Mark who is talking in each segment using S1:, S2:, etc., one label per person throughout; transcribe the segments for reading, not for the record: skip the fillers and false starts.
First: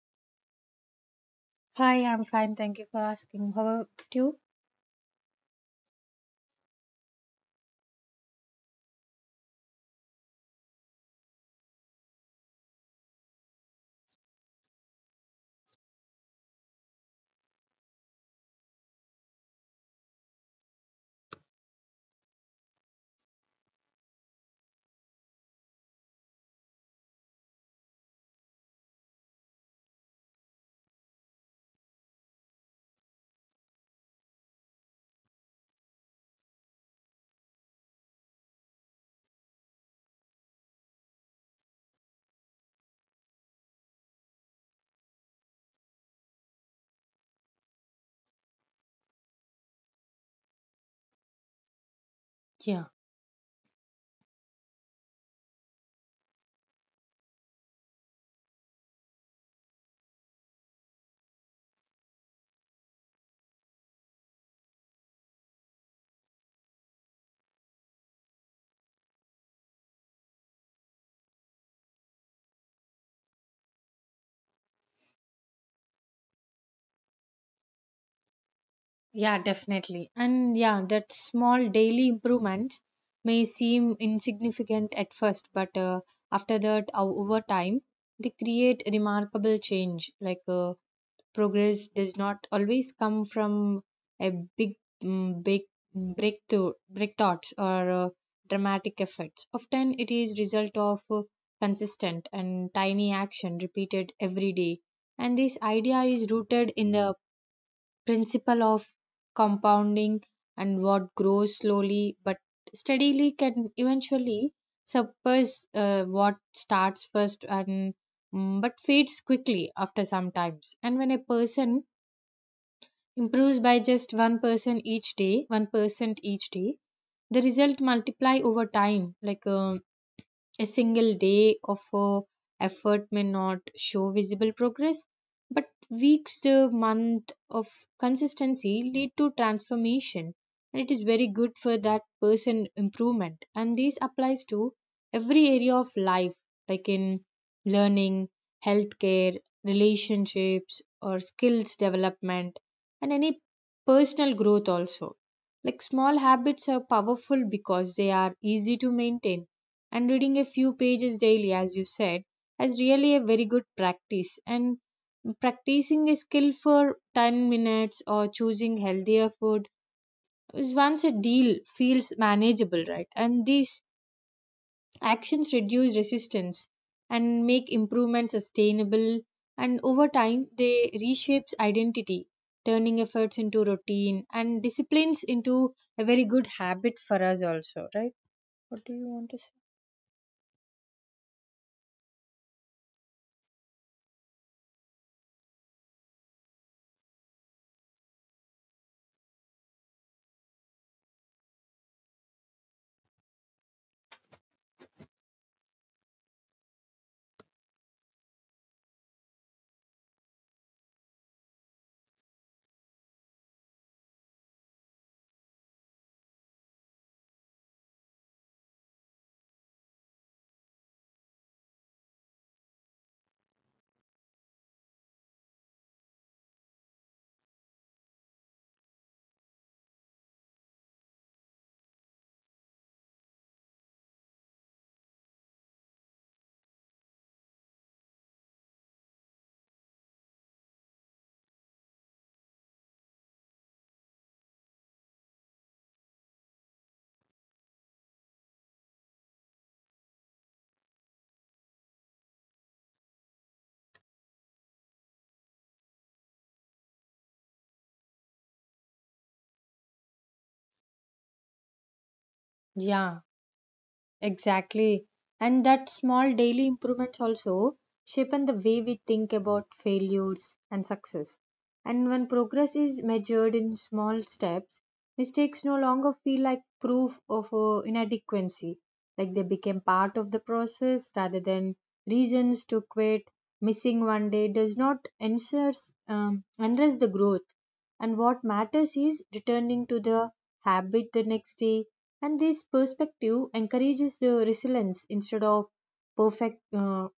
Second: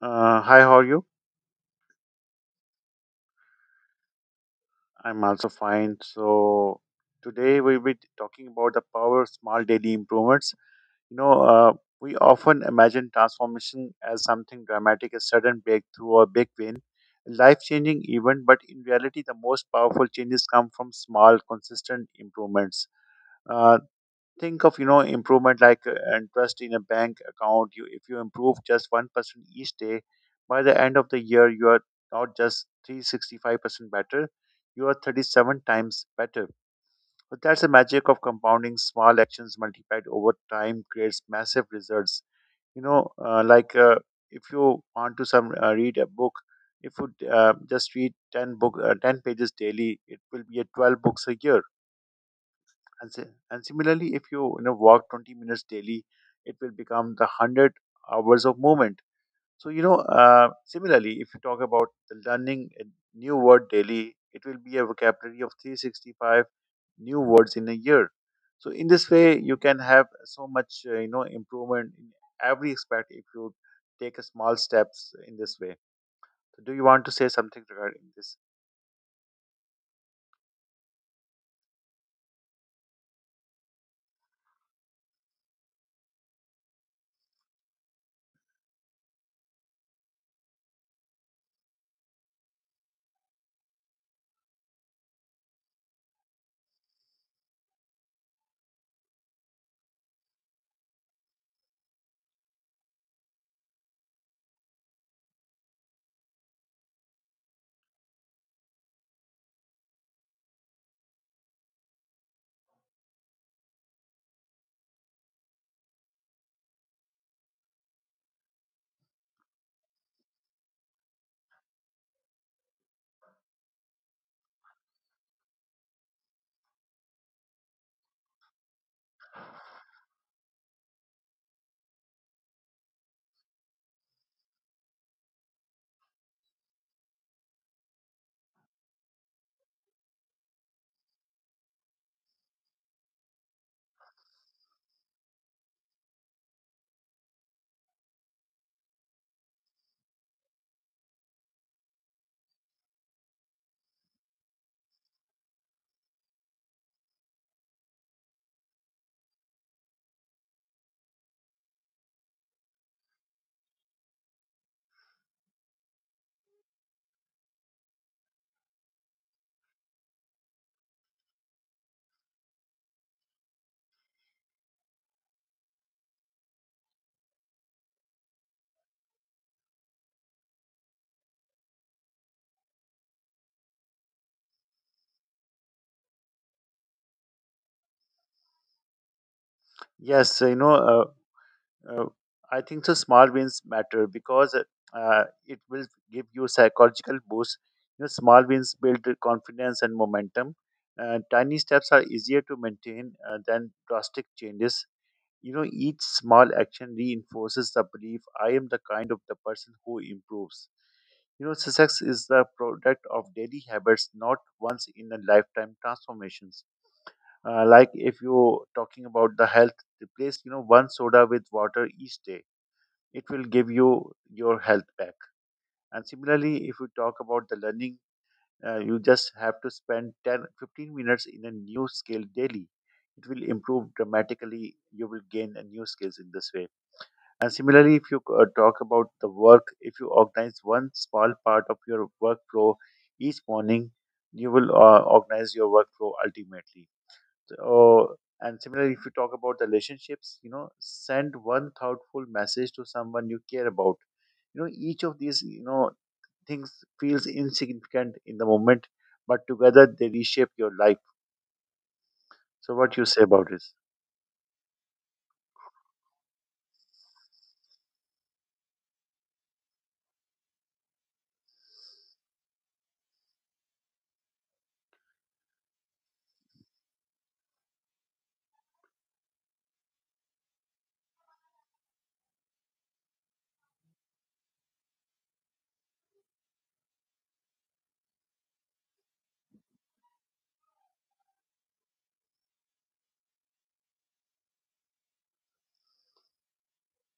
S1: Hi, how are you?
S2: Hi, I'm fine. Thank you for asking. How about you?
S1: I'm also fine. So today we'll be talking about the power of small daily improvements. You know, uh, we often imagine transformation as something dramatic, a sudden breakthrough or big win, a life-changing event. But in reality, the most powerful changes come from small, consistent improvements. Uh, think of improvement like and in a bank account. You, if you improve just 1% each day, by the end of the year you are not just 365% better, you are 37 times better. But that's the magic of compounding. Small actions multiplied over time creates massive results. you know uh, like uh, if you want to some read a book, if you just read 10 book 10 pages daily, it will be a 12 books a year.
S2: Yeah.
S1: And similarly, if you, walk 20 minutes daily, it will become the 100 hours of movement. So, similarly, if you talk about the learning a new word daily, it will be a vocabulary of 365 new words in a year. So, in this way, you can have so much, improvement in every aspect if you take a small steps in this way. So do you want to say something regarding this?
S2: Yeah, definitely. And yeah, that small daily improvements may seem insignificant at first, but after that, over time, they create remarkable change. Like progress does not always come from a big big breakthroughs or dramatic effects. Often it is result of consistent and tiny action repeated every day, and this idea is rooted in the principle of compounding. And what grows slowly but steadily can eventually surpass what starts first and but fades quickly after some times. And when a person improves by just 1% each day, 1% each day, the result multiply over time. Like a single day of effort may not show visible progress, but weeks to month of consistency lead to transformation. And it is very good for that person improvement. And this applies to every area of life, like in learning, healthcare, relationships, or skills development, and any personal growth also. Like small habits are powerful because they are easy to maintain, and reading a few pages daily, as you said, is really a very good practice. And practicing a skill for 10 minutes or choosing healthier food is once a deal, feels manageable, right? And these actions reduce resistance and make improvement sustainable, and over time they reshapes identity, turning efforts into routine and disciplines into a very good habit for us also, right? What do you want to
S1: Yes, Uh, I think so. Small wins matter because it will give you psychological boost. You know, small wins build confidence and momentum. Tiny steps are easier to maintain than drastic changes. You know, each small action reinforces the belief I am the kind of the person who improves. You know, success is the product of daily habits, not once in a lifetime transformations. Like if you're talking about the health, replace one soda with water each day, it will give you your health back. And similarly, if we talk about the learning, you just have to spend 10, 15 minutes in a new skill daily. It will improve dramatically. You will gain a new skills in this way. And similarly, if you talk about the work, if you organize one small part of your workflow each morning, you will organize your workflow ultimately. Or and similarly, if you talk about the relationships, send one thoughtful message to someone you care about. Each of these things feels insignificant in the moment, but together they reshape your life. So
S2: say?
S1: what you
S2: Yeah,
S1: say about this?
S2: exactly. And that small daily improvements also shape the way we think about failures and success. And when progress is measured in small steps, mistakes no longer feel like proof of inadequacy. Like they became part of the process rather than reasons to quit. Missing one day does not ensures, enhance the growth. And what matters is returning to the habit the next day, and this perspective encourages the resilience instead of perfect uh,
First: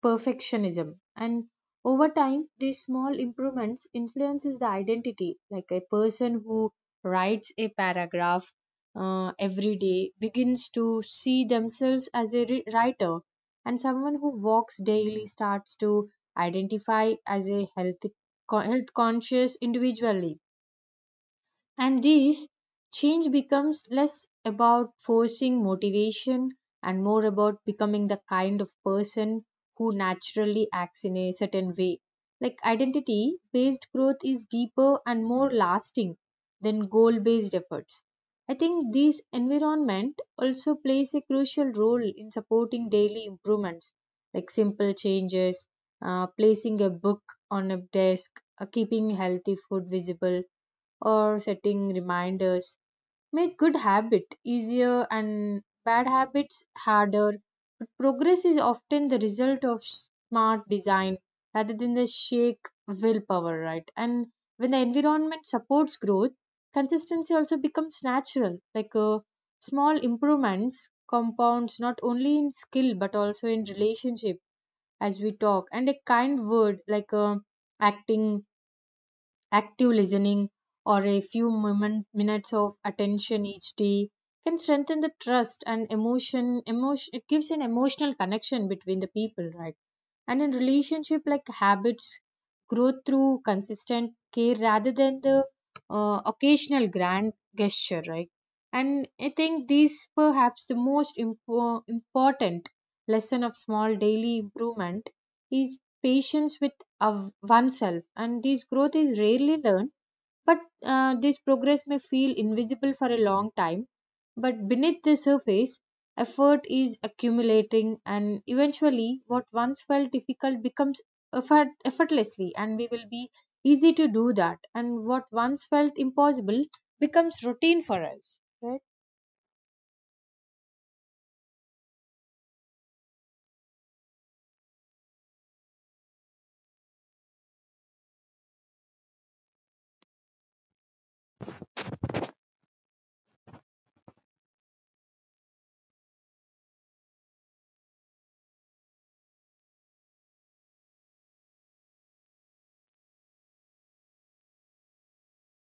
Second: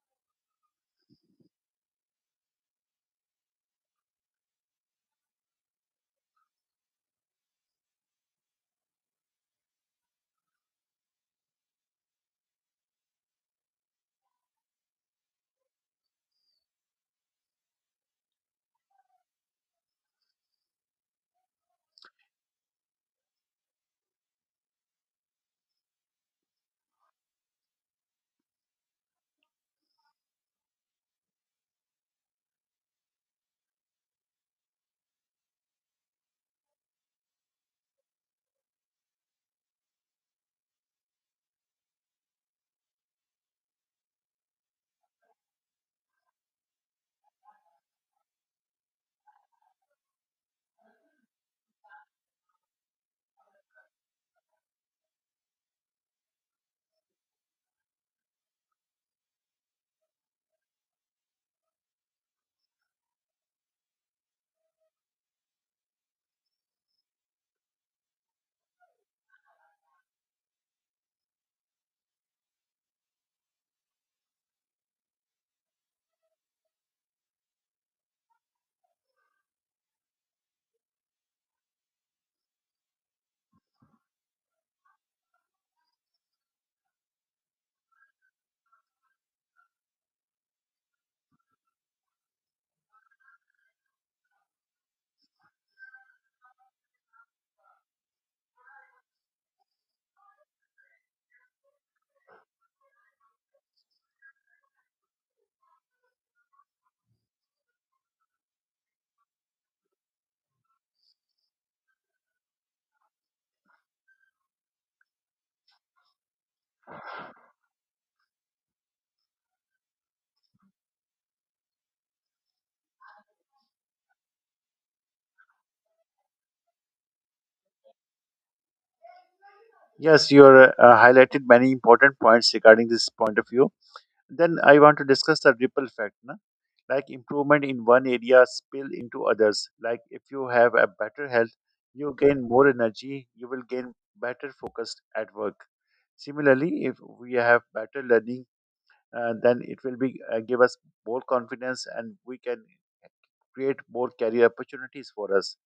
S2: perfectionism. And over time, these small improvements influences the identity. Like a person who writes a paragraph every day begins to see themselves as a writer, and someone who walks daily starts to identify as a healthy, health conscious individually. And this change becomes less about forcing motivation and more about becoming the kind of person who naturally acts in a certain way. Like identity based growth is deeper and more lasting than goal based efforts. I think this environment also plays a crucial role in supporting daily improvements, like simple changes, placing a book on a desk, keeping healthy food visible, or setting reminders make good habit easier and bad habits harder. But progress is often the result of smart design rather than the shake willpower, right? And when the environment supports growth, consistency also becomes natural. Like small improvements compounds not only in skill but also in relationship, as we talk. And a kind word, like acting active listening or a few minutes of attention each day can strengthen the trust and emotion. It gives an emotional connection between the people, right? And in relationship, like habits grow through consistent care rather than the occasional grand gesture, right? And I think these perhaps the most important lesson of small daily improvement is patience with of oneself, and this growth is rarely learned. But this progress may feel invisible for a long time, but beneath the surface effort is accumulating, and eventually what once felt difficult becomes effortlessly, and we will be easy to do that, and what once felt impossible becomes routine for us, right?
S1: Yes, you are highlighted many important points regarding this point of view. Then I want to discuss the ripple effect, like improvement in one area spill into others. Like if you have a better health, you gain more energy, you will gain better focused at work. Similarly, if we have better learning, then it will be give us more confidence and we can create more career opportunities for us.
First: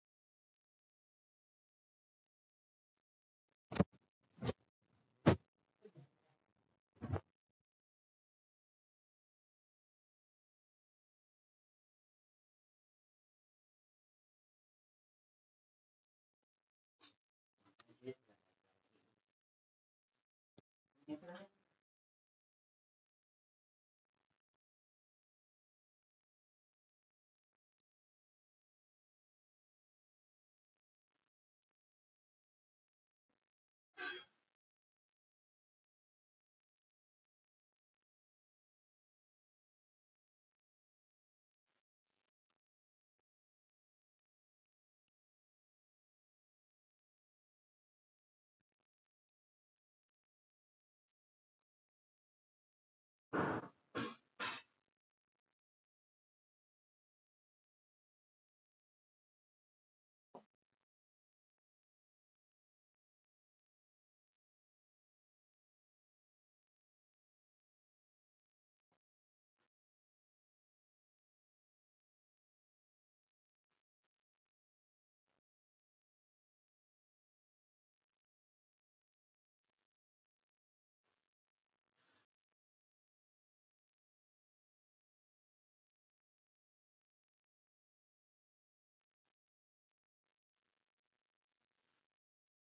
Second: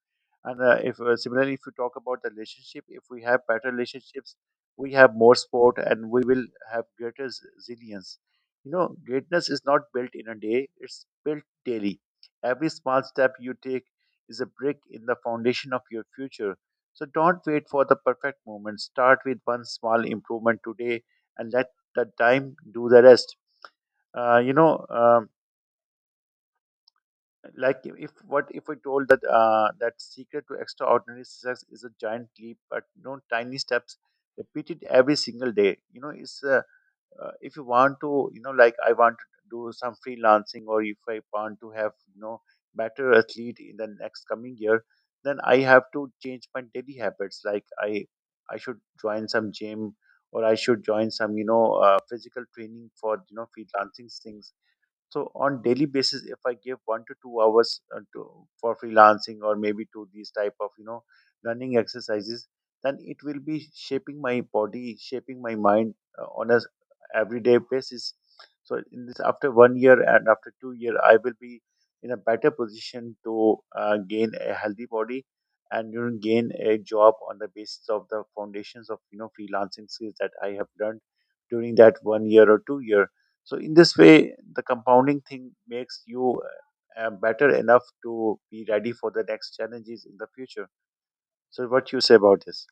S1: And if Similarly, if you talk about the relationship, if we have better relationships, we have more sport, and we will have resilience. You know, greatness is not built in a day; it's built daily. Every small step you take is a brick in the foundation of your future. So don't wait for the perfect moment. Start with one small improvement today, and let the time do the rest. Uh, you know. Um, like if what if we told that that secret to extraordinary success is a giant leap but no tiny steps repeated every single day. You know it's If you want to, like I want to do some freelancing, or if I want to have, better athlete in the next coming year, then I have to change my daily habits. Like I should join some gym, or I should join some physical training for freelancing things. So on daily basis, if I give 1 to 2 hours for freelancing or maybe to these type of running exercises, then it will be shaping my body, shaping my mind on a everyday basis. So in this, after 1 year and after 2 year, I will be in a better position to gain a healthy body and, gain a job on the basis of the foundations of freelancing skills that I have learned during that 1 year or 2 year. So in this way, the compounding thing makes you better enough to be ready for the next challenges in the future. So what you say about this?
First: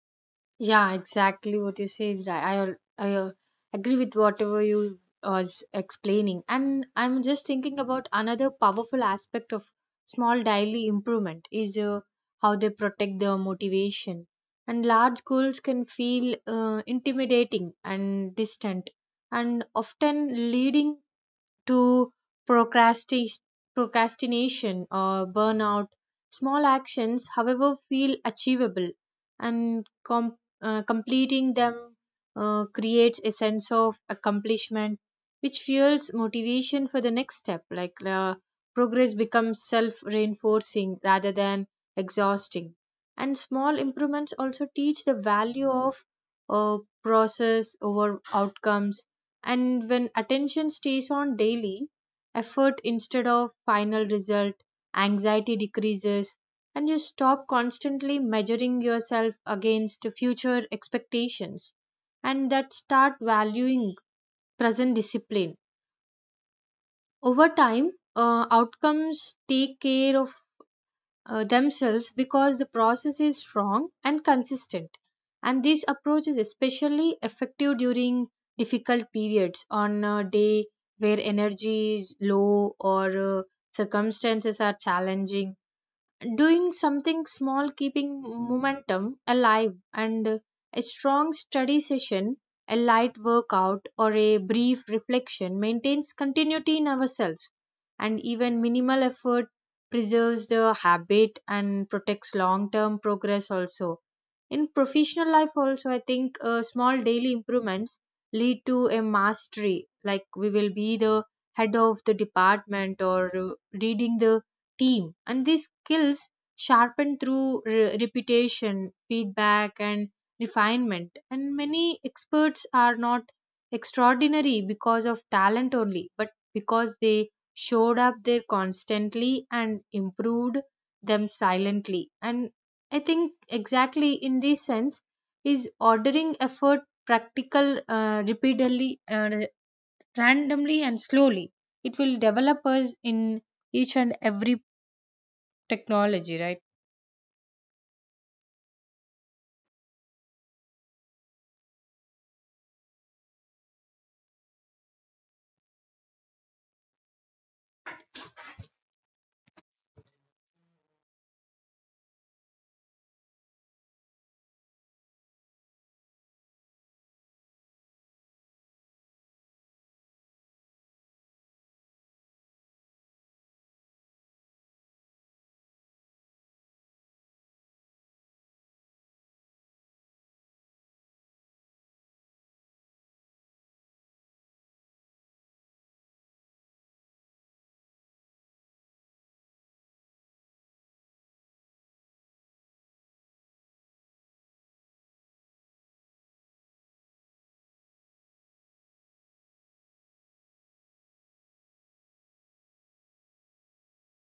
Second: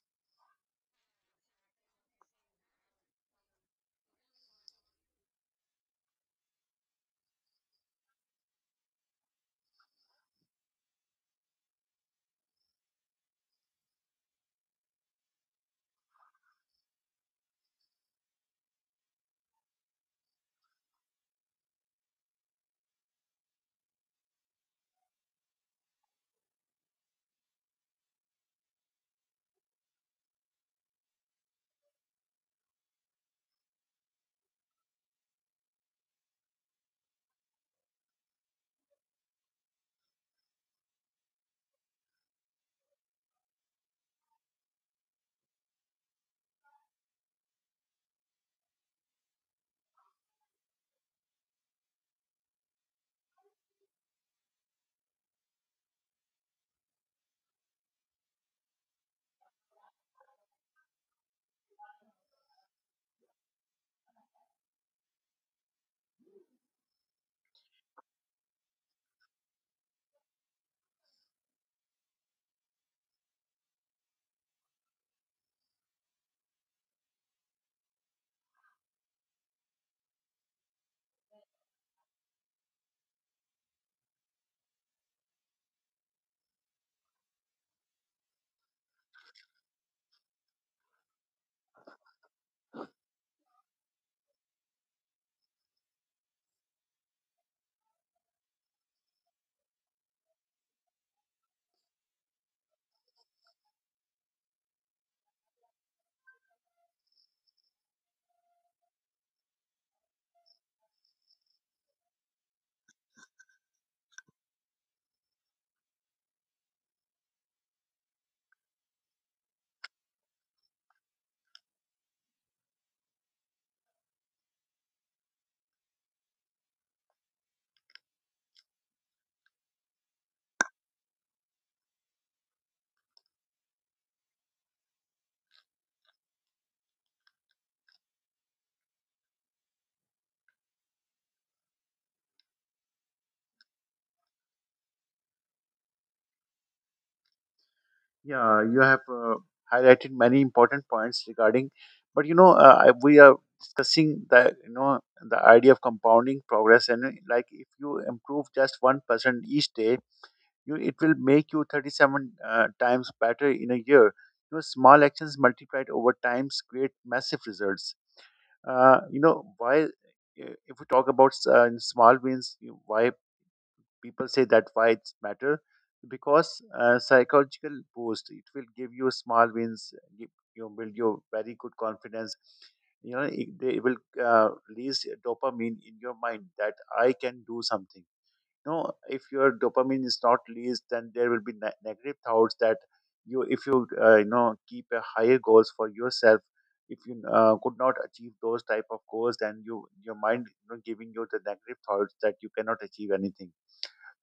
S2: Yeah, exactly what you say is right. I agree with whatever you was explaining, and I'm just thinking about another powerful aspect of small daily improvement is how they protect their motivation. And large goals can feel intimidating and distant, and often leading to procrasti- procrastination or burnout. Small actions, however, feel achievable, and completing them creates a sense of accomplishment which fuels motivation for the next step. Like progress becomes self reinforcing rather than exhausting. And small improvements also teach the value of uh, process over outcomes. And when attention stays on daily effort instead of final result, anxiety decreases, and you stop constantly measuring yourself against future expectations, and that start valuing present discipline. Over time, outcomes take care of themselves because the process is strong and consistent. And this approach is especially effective during difficult periods on a day where energy is low or circumstances are challenging. Doing something small keeping momentum alive, and a strong study session, a light workout, or a brief reflection maintains continuity in ourselves, and even minimal effort preserves the habit and protects long term progress also. In professional life also, I think small daily improvements lead to a mastery, like we will be the head of the department or leading the team, and these skills sharpen through repetition, feedback, and refinement. And many experts are not extraordinary because of talent only, but because they showed up there constantly and improved them silently. And I think exactly, in this sense, is ordering effort practical repeatedly randomly and slowly, it will develop us in each and every technology, right?
S1: Yeah, you have highlighted many important points regarding, but we are discussing the the idea of compounding progress. And Like if you improve just 1% each day, you, it will make you 37 times better in a year. You know, small actions multiplied over times create massive results. If we talk about small wins, you, why people say that why it's matter? Because psychological boost, it will give you. Small wins give you, build your very good confidence. They will uh, release dopamine in your mind that I can do something. You know, if your dopamine is not released, then there will be negative thoughts that you, if you you know keep a higher goals for yourself, if you could not achieve those type of goals, then you, your mind, giving you the negative thoughts that you cannot achieve anything.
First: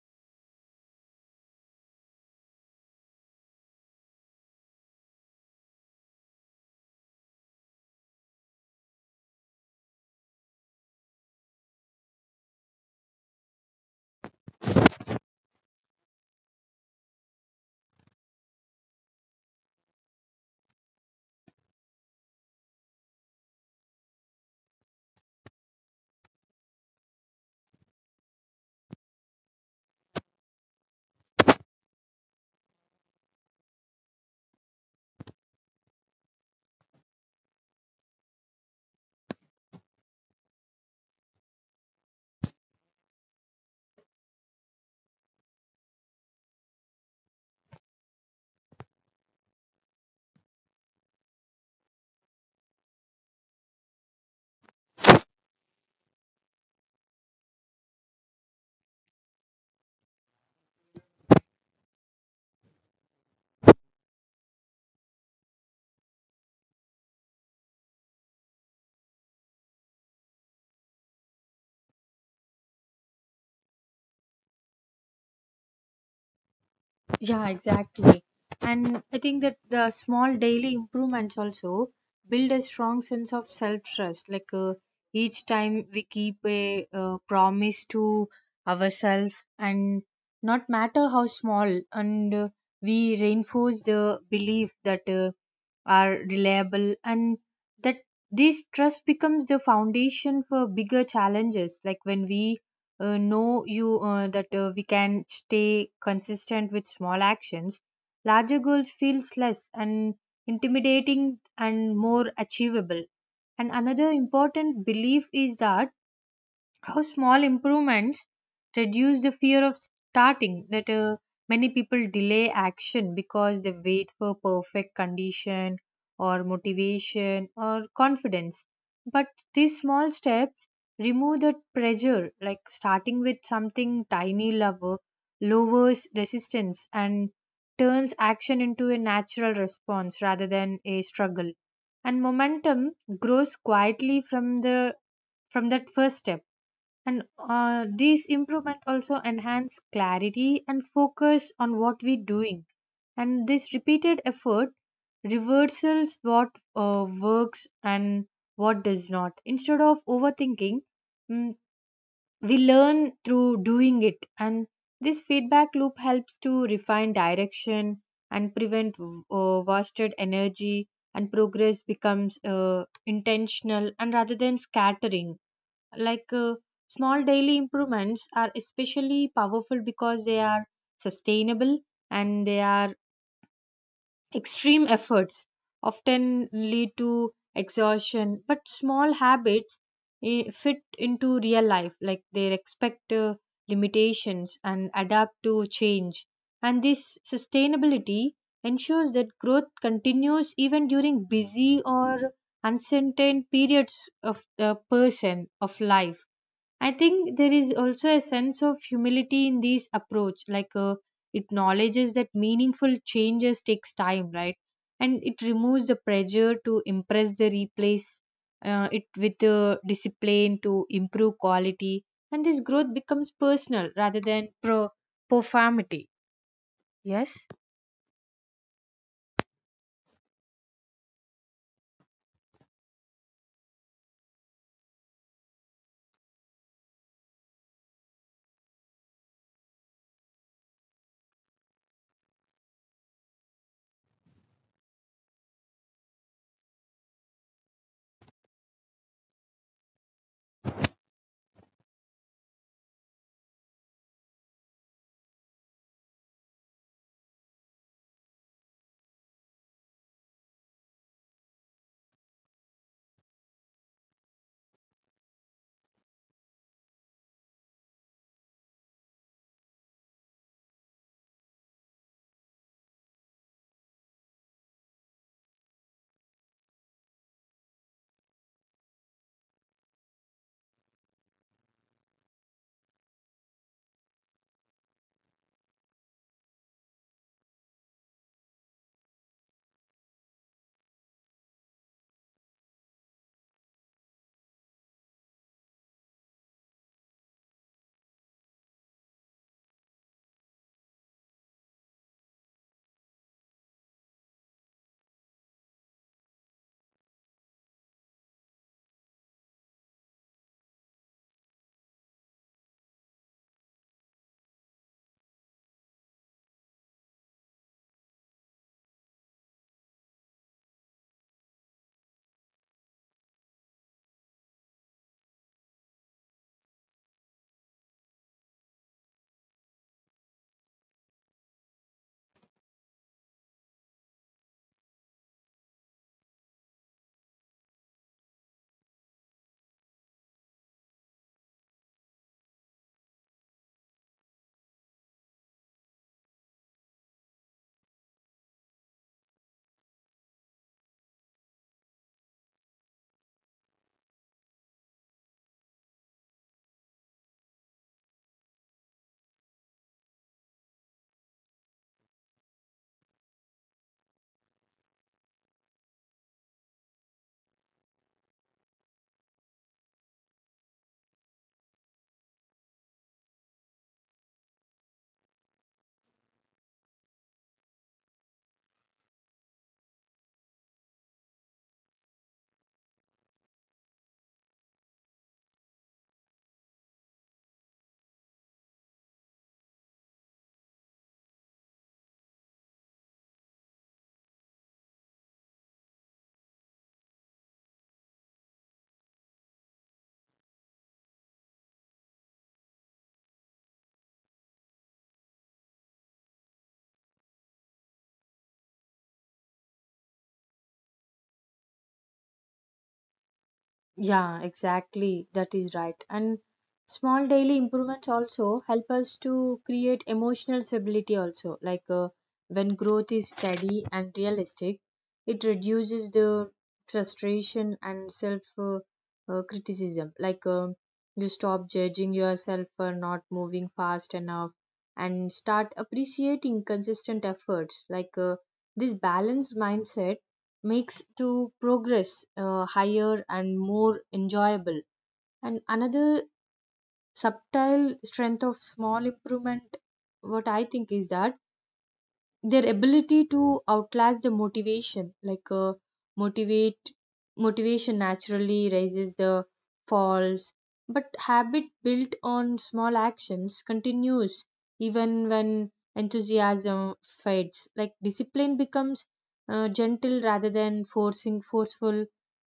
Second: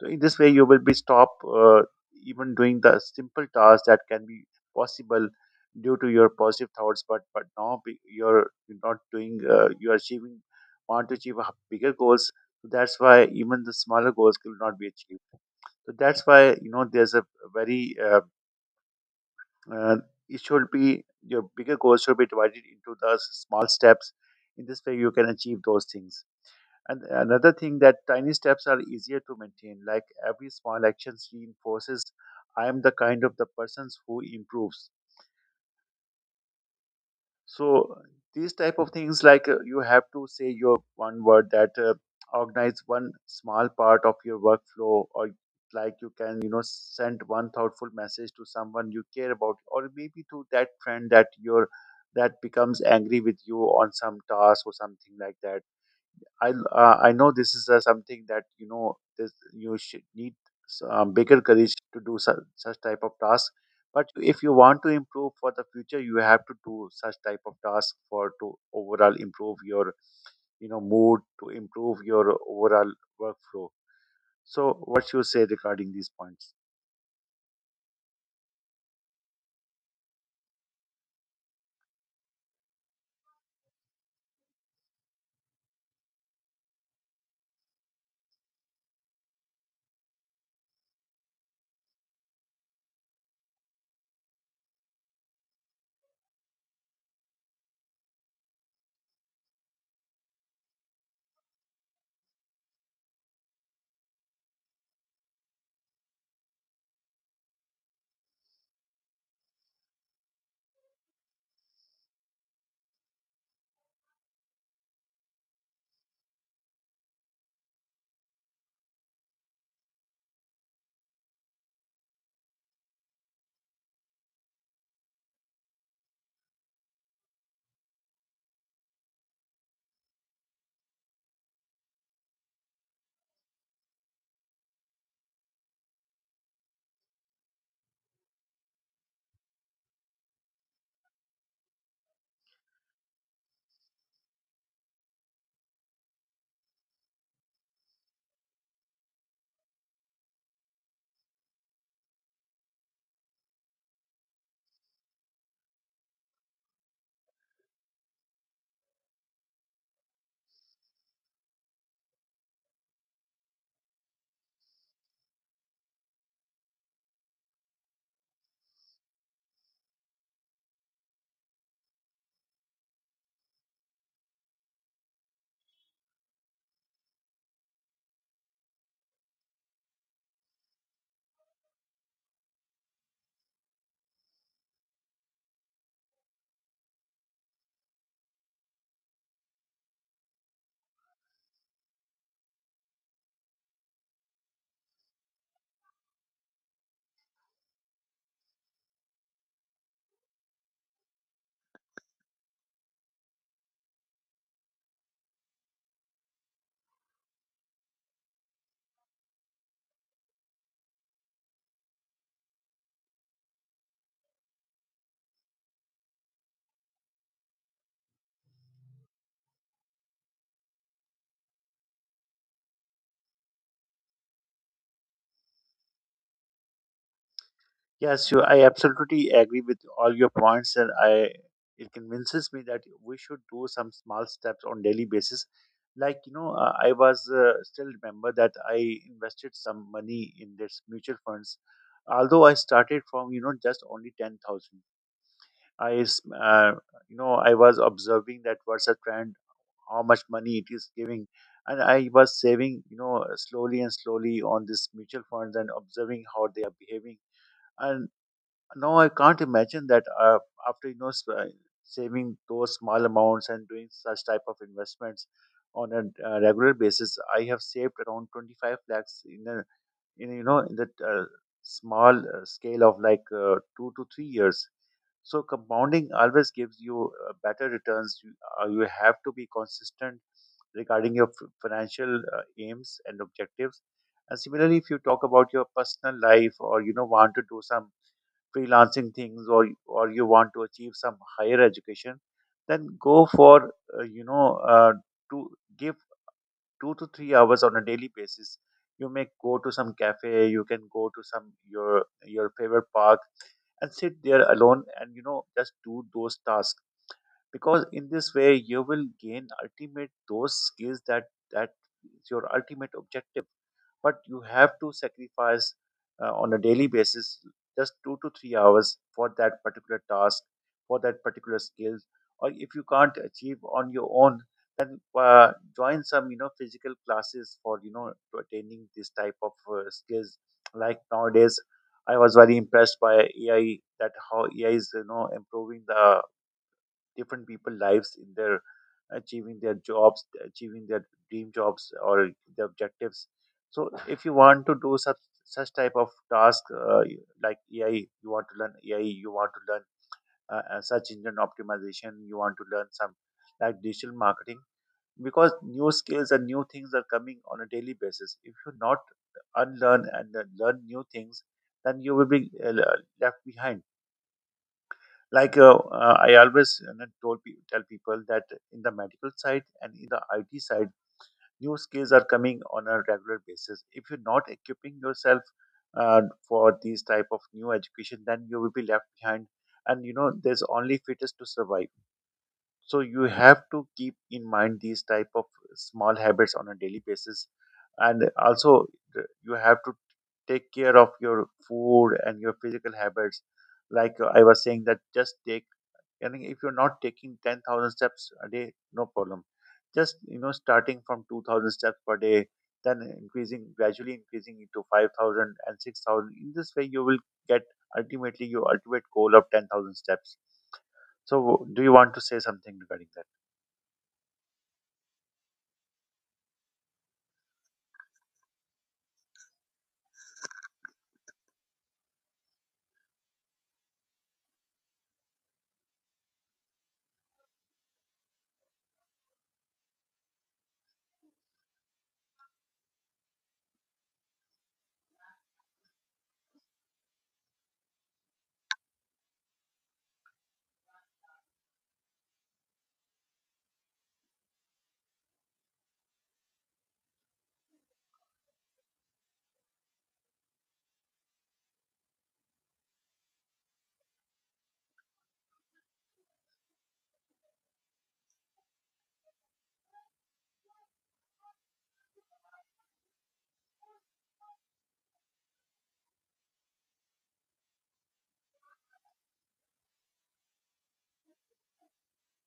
S1: So in this way, you will be stopped even doing the simple tasks that can be possible due to your positive thoughts. But now you're not doing. You're achieving, want to achieve a bigger goals. So that's why even the smaller goals will not be achieved. So that's why, there's a very uh, it should be your bigger goals should be divided into the small steps. In this way, you can achieve those things. And another thing that tiny steps are easier to maintain, like every small action reinforces I am the kind of the persons who improves. So these type of things, like you have to say your one word that organize one small part of your workflow, or like you can, send one thoughtful message to someone you care about, or maybe to that friend that your, that becomes angry with you on some task or something like that. I know this is something that, this you should need bigger courage to do such type of tasks. But if you want to improve for the future, you have to do such type of tasks for to overall improve your, mood, to improve your overall workflow. So, what you say regarding these points?
S2: Yeah, exactly. And I think that the small daily improvements also build a strong sense of self trust. Like each time we keep a promise to ourselves, and not matter how small, and we reinforce the belief that are reliable, and that this trust becomes the foundation for bigger challenges. Like when we know you that we can stay consistent with small actions, larger goals feels less and intimidating and more achievable. And another important belief is that how small improvements reduce the fear of starting, that many people delay action because they wait for perfect condition or motivation or confidence. But these small steps remove that pressure, like starting with something tiny lover lowers resistance and turns action into a natural response rather than a struggle, and momentum grows quietly from that first step. And these improvement also enhance clarity and focus on what we're doing. And this repeated effort reversals what works and what does not. Instead of overthinking, mm, we learn through doing it. And this feedback loop helps to refine direction and prevent wasted energy, and progress becomes intentional and rather than scattering. Like small daily improvements are especially powerful because they are sustainable, and they are extreme efforts often lead to exhaustion, but small habits fit into real life, like they respect limitations and adapt to change. And this sustainability ensures that growth continues even during busy or uncertain periods of the person of life. I think there is also a sense of humility in this approach, like it acknowledges that meaningful changes takes time, right? And it removes the pressure to impress the replace it with the discipline to improve quality, and this growth becomes personal rather than pro performity. Yes.
S1: Yes, you, I absolutely agree with all your points, and I, it convinces me that we should do some small steps on daily basis. Like you know, I was still remember that I invested some money in this mutual funds, although I started from, just only 10,000. I s- you know I was observing that what's a trend, how much money it is giving, and I was saving, slowly and slowly on this mutual funds and observing how they are behaving. And. Now I can't imagine that after you know s- saving those small amounts and doing such type of investments on a regular basis, I have saved around 25 lakhs in a, in you know in that small scale of like 2 to 3 years. So compounding always gives you better returns. You have to be consistent regarding your financial aims and objectives. And similarly, if you talk about your personal life, or want to do some freelancing things, or you want to achieve some higher education, then go for you know to give 2 to 3 hours on a daily basis. You may go to some cafe, you can go to some your your favorite park and sit there alone and, just do those tasks, because in this way you will gain ultimate those skills that that is your ultimate objective. But you have to sacrifice on a daily basis just 2 to 3 hours for that particular task, for that particular skill. Or if you can't achieve on your own, then join some, physical classes for, to attaining this type of skills. Like nowadays, I was very impressed by AI, that how AI is improving the different people lives in their achieving their jobs, achieving their dream jobs or the objectives. So if you want to do such type of task, uh, like AI, you want to learn AI, you want to learn search engine optimization, you want to learn some like digital marketing, because new skills and new things are coming on a daily basis. If you not unlearn and learn new things, then you will be left behind. Like I always, you know, tell people that in the medical side and in the IT side, new skills are coming on a regular basis. If you're not equipping yourself uh, for these type of new education, then you will be left behind. And you know, there's only fittest to survive. So you have to keep in mind these type of small habits on a daily basis, and also you have to take care of your food and your physical habits. Like I was saying that just take, I mean, if you're not taking 10,000 steps a day, no problem. Just, you know, starting from 2,000 steps per day, then increasing, gradually increasing it to 5,000 and 6,000. In this way, you will get ultimately your ultimate goal of 10,000 steps. So, do you want to say something regarding that?
S2: Yeah, exactly. That is right. And small daily improvements also help us to create emotional stability also. Like when growth is steady and realistic, it reduces the frustration and self criticism. Like you stop judging yourself for not moving fast enough and start appreciating consistent efforts. Like this balanced mindset makes to progress higher and more enjoyable. And another subtle strength of small improvement, what I think, is that their ability to outlast the motivation. Like motivate motivation naturally raises the falls, but habit built on small actions continues even when enthusiasm fades. Like discipline becomes gentle rather than forcing forceful,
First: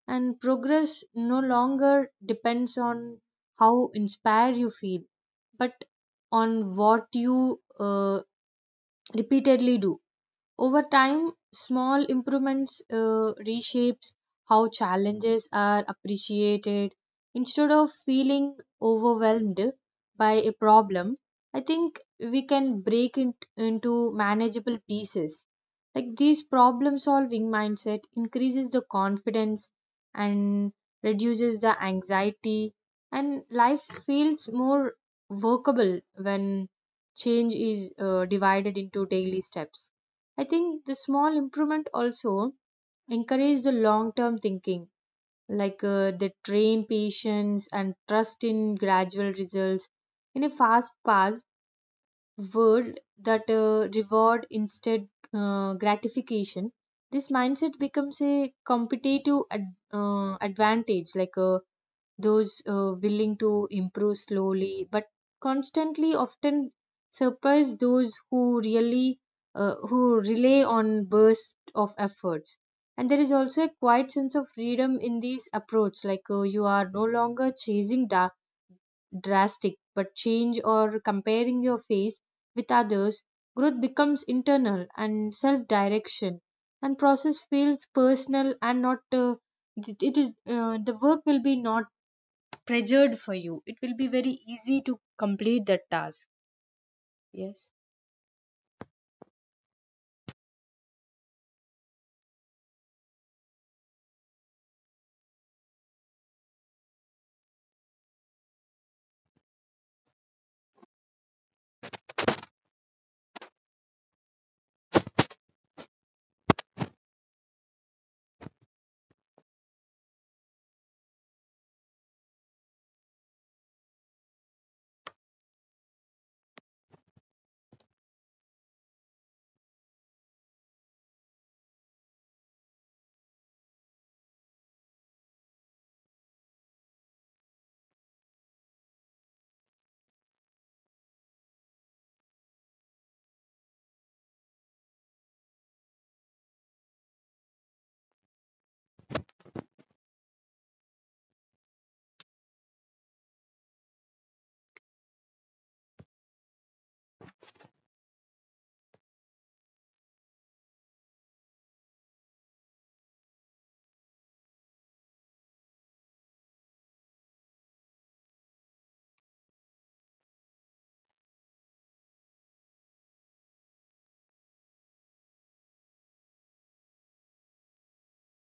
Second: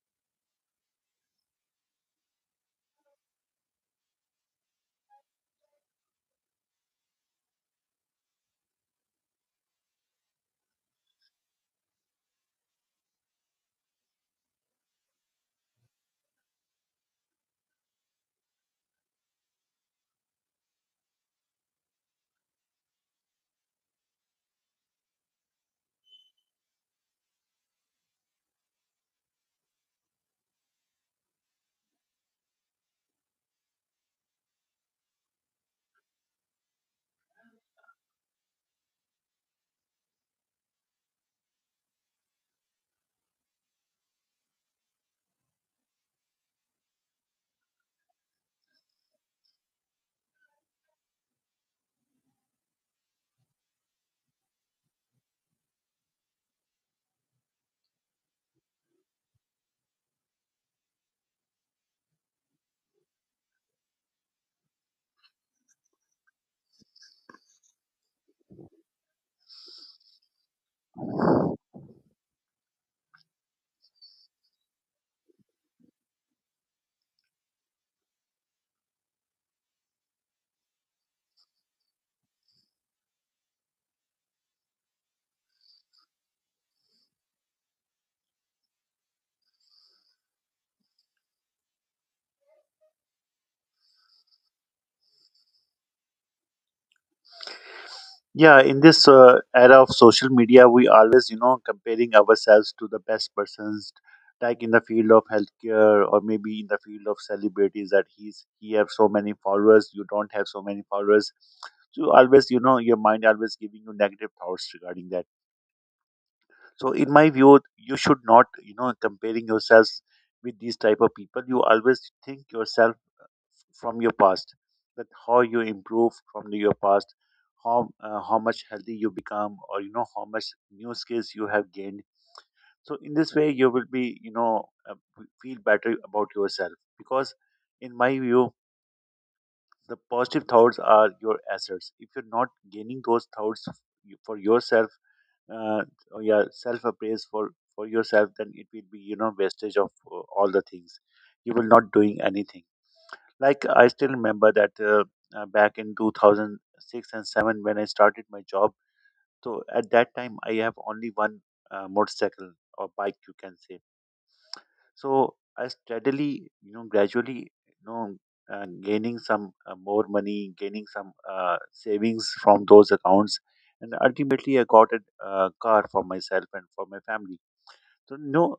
S2: and progress no longer depends on how inspired you feel, but on what you repeatedly do. Over time, small improvements reshapes how challenges are appreciated. Instead of feeling overwhelmed by a problem, I think we can break it into manageable pieces. Like this problem solving mindset increases the confidence and reduces the anxiety, and life feels more workable when change is divided into daily steps. I think the small improvement also encourage the long term thinking, like they train patience and trust in gradual results. In a fast paced world that reward instead gratification, this mindset becomes a competitive advantage. Like those willing to improve slowly but constantly often surprise those who really who rely on bursts of efforts. And there is also a quiet sense of freedom in these approach, like you are no longer chasing drastic but change or comparing your face with others. Growth becomes internal and self direction, and process feels personal, and not it is the work will be not pressured for you, it will be very easy to complete that task. Yes.
S1: Yeah, in this era of social media, we always, you know, comparing ourselves to the best persons, like in the field of healthcare or maybe in the field of celebrities, that he's he have so many followers, you don't have so many followers. So always, you know, your mind always giving you negative thoughts regarding that. So in my view, you should not, you know, comparing yourselves with these type of people. You always think yourself from your past, that how you improve from your past, how much healthy you become, or you know how much new skills you have gained. So in this way, you will be, you know, feel better about yourself, because in my view, the positive thoughts are your assets. If you're not gaining those thoughts for yourself, uh, or yeah, self appraise for yourself, then it will be, you know, wastage of all the things. You will not doing anything. Like I still remember that back in 2006 and 7 when I started my job. So at that time I have only one motorcycle or bike, you can say. So I steadily, you know, gradually, you know, gaining some more money, gaining some savings from those accounts, and ultimately I got a car for myself and for my family. So no,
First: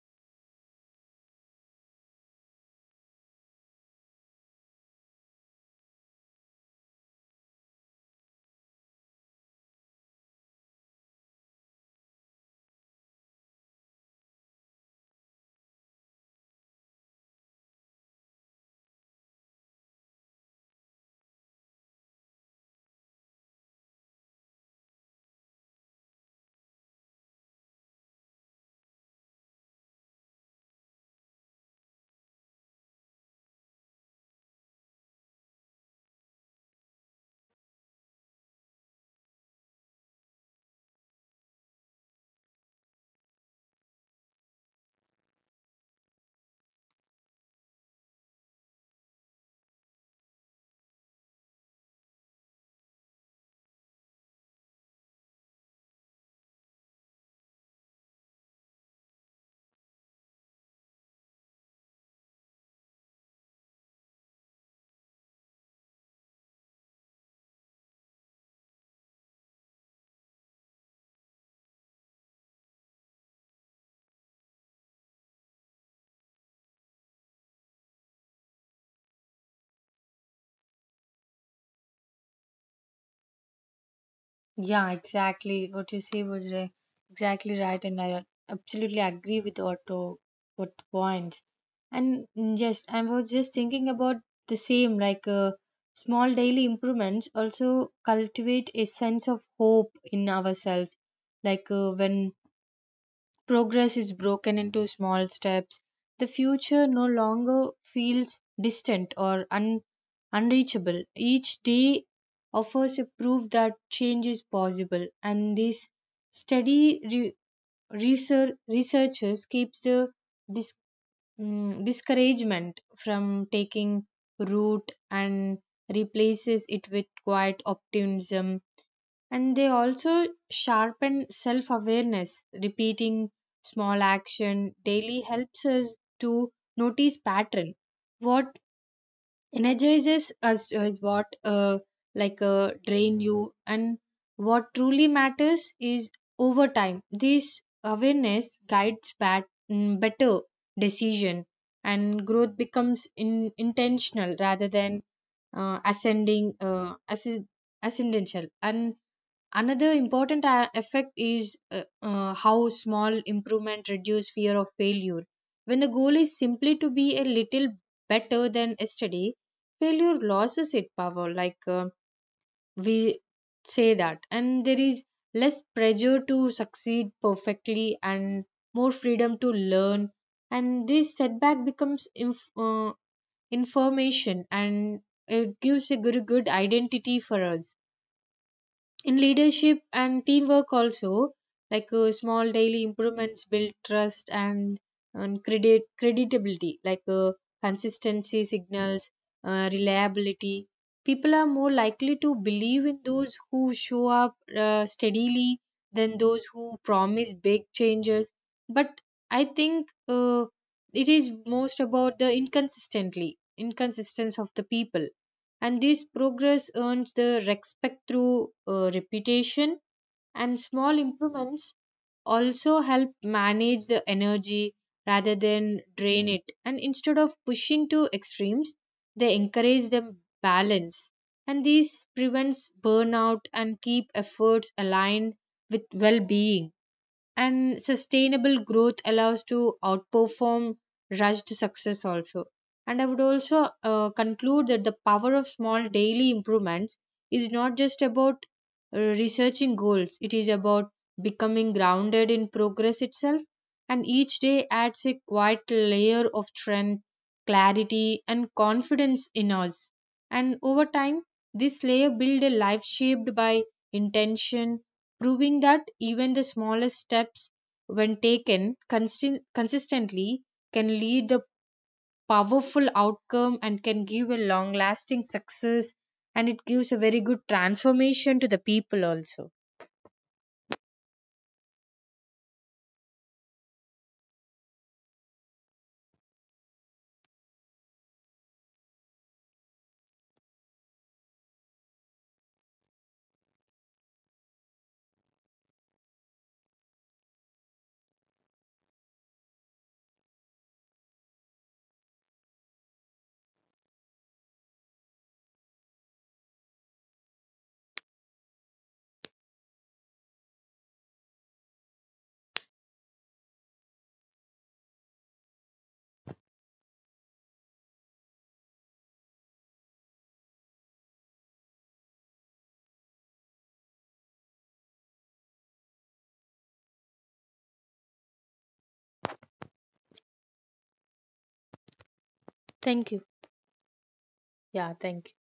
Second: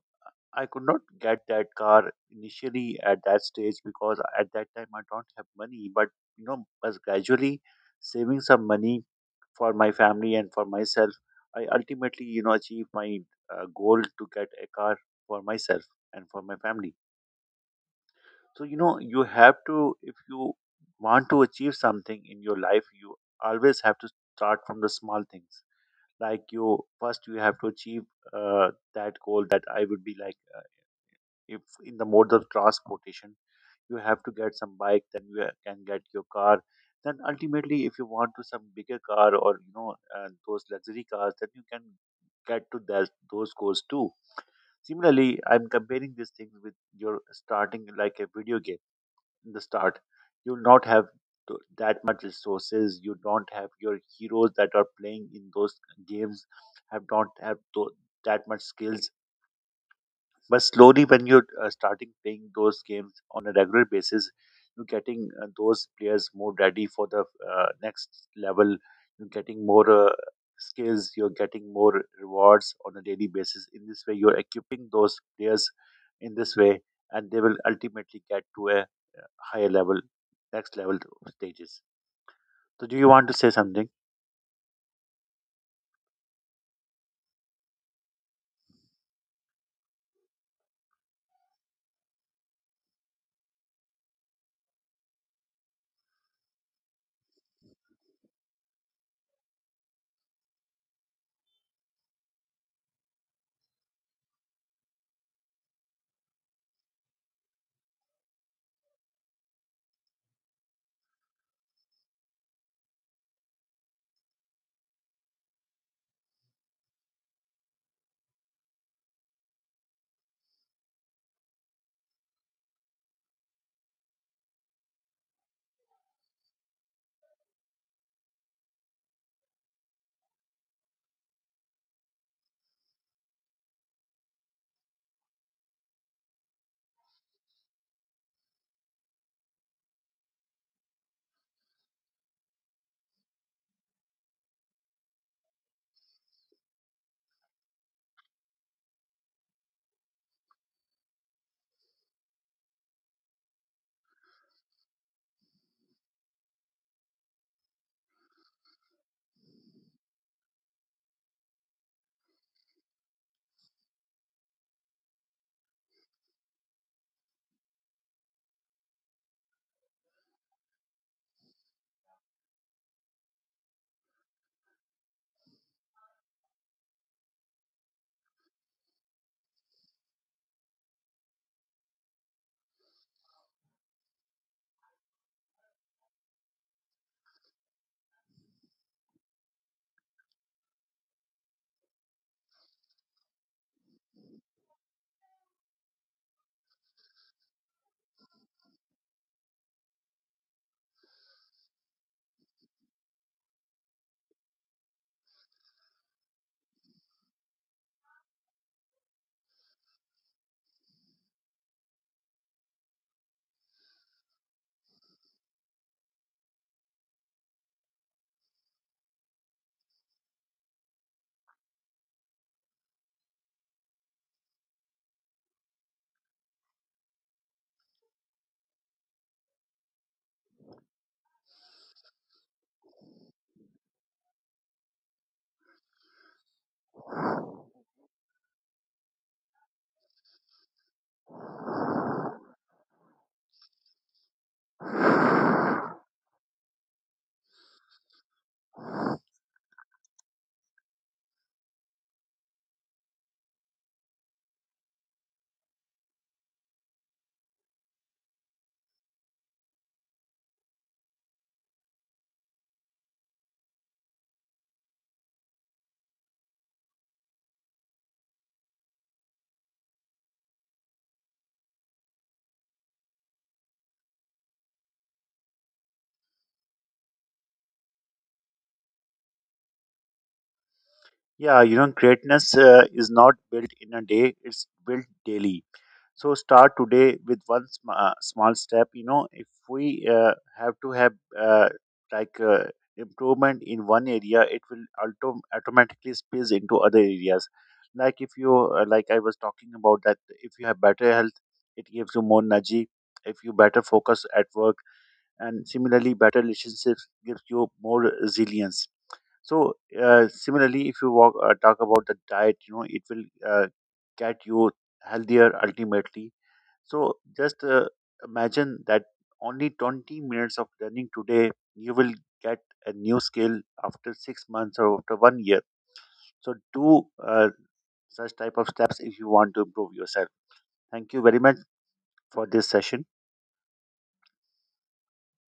S1: I could not get that car initially at that stage, because at that time I don't have money. But you know, as gradually saving some money for my family and for myself, I ultimately achieved my goal to get a car for myself and for my family. So you know, you have to, if you want to achieve something in your life, you always have to start from the small things. Like you first, you have to achieve uh, that goal that I would be like, if in the mode of transportation you have to get some bike, then you can get your car. Then ultimately if you want to some bigger car, or you know those luxury cars, then you can get to that those goals too. Similarly, I'm comparing these things with your starting, like a video game. In the start, you'll not have that much resources, you don't have your heroes that are playing in those games, have don't have that much skills. But slowly, when you're starting playing those games on a regular basis, you're getting those players more ready for the next level. You're getting more skills. You're getting more rewards on a daily basis. In this way, you're equipping those players in this way, and they will ultimately get to a higher level, next level stages. So, do you want to say something?
S2: Yeah, exactly. What you say was exactly right, and I absolutely agree with what points. And just I was just thinking about the same. Like small daily improvements also cultivate a sense of hope in ourselves. Like when progress is broken into small steps, the future no longer feels distant or unreachable. Each day offers a proof that change is possible, and this steady re- researchers keeps the dis- discouragement from taking root and replaces it with quiet optimism. And they also sharpen self awareness, repeating small action daily helps us to notice pattern, what energizes us is what like drain you and what truly matters is, over time, this awareness guides better decision, and growth becomes intentional rather than uh, ascending uh, asc- ascendental. And another important effect is how small improvement reduce fear of failure. When the goal is simply to be a little better than yesterday, failure loses its power. Like we say that, and there is less pressure to succeed perfectly and more freedom to learn. And this setback becomes information, and it gives a good identity for us in leadership and teamwork also. Like small daily improvements build trust and creditability. Like consistency signals reliability. People are more likely to believe in those who show up steadily than those who promise big changes. But I think it is most about the inconsistently inconsistence of the people, and this progress earns the respect through reputation. And small improvements also help manage the energy rather than drain it, and instead of pushing to extremes, they encourage them balance, and this prevents burnout and keep efforts aligned with well-being, and sustainable growth allows to outperform rushed success also. And I would also conclude that the power of small daily improvements is not just about researching goals, it is about becoming grounded in progress itself. And each day adds a quiet layer of strength, clarity, and confidence in us, and over time this layer builds a life shaped by intention, proving that even the smallest steps, when taken consistently, can lead a powerful outcome and can give a long lasting success, and it gives a very good transformation to the people also.
S1: Yeah, you know, greatness is not built in a day, it's built daily. So start today with one small step. You know, if we have to have uh, like improvement in one area, it will automatically spills into other areas. Like if you, like I was talking about that, if you have better health, it gives you more energy. If you better focus at work, and similarly, better relationships gives you more resilience. So similarly, if you walk, talk about the diet, you know it will get you healthier ultimately. So just imagine that only 20 minutes of learning today, you will get a new skill after 6 months or after one year. So do such type of steps if you want to improve yourself. Thank you very much for this session.
S2: Thank you. Yeah, thank you.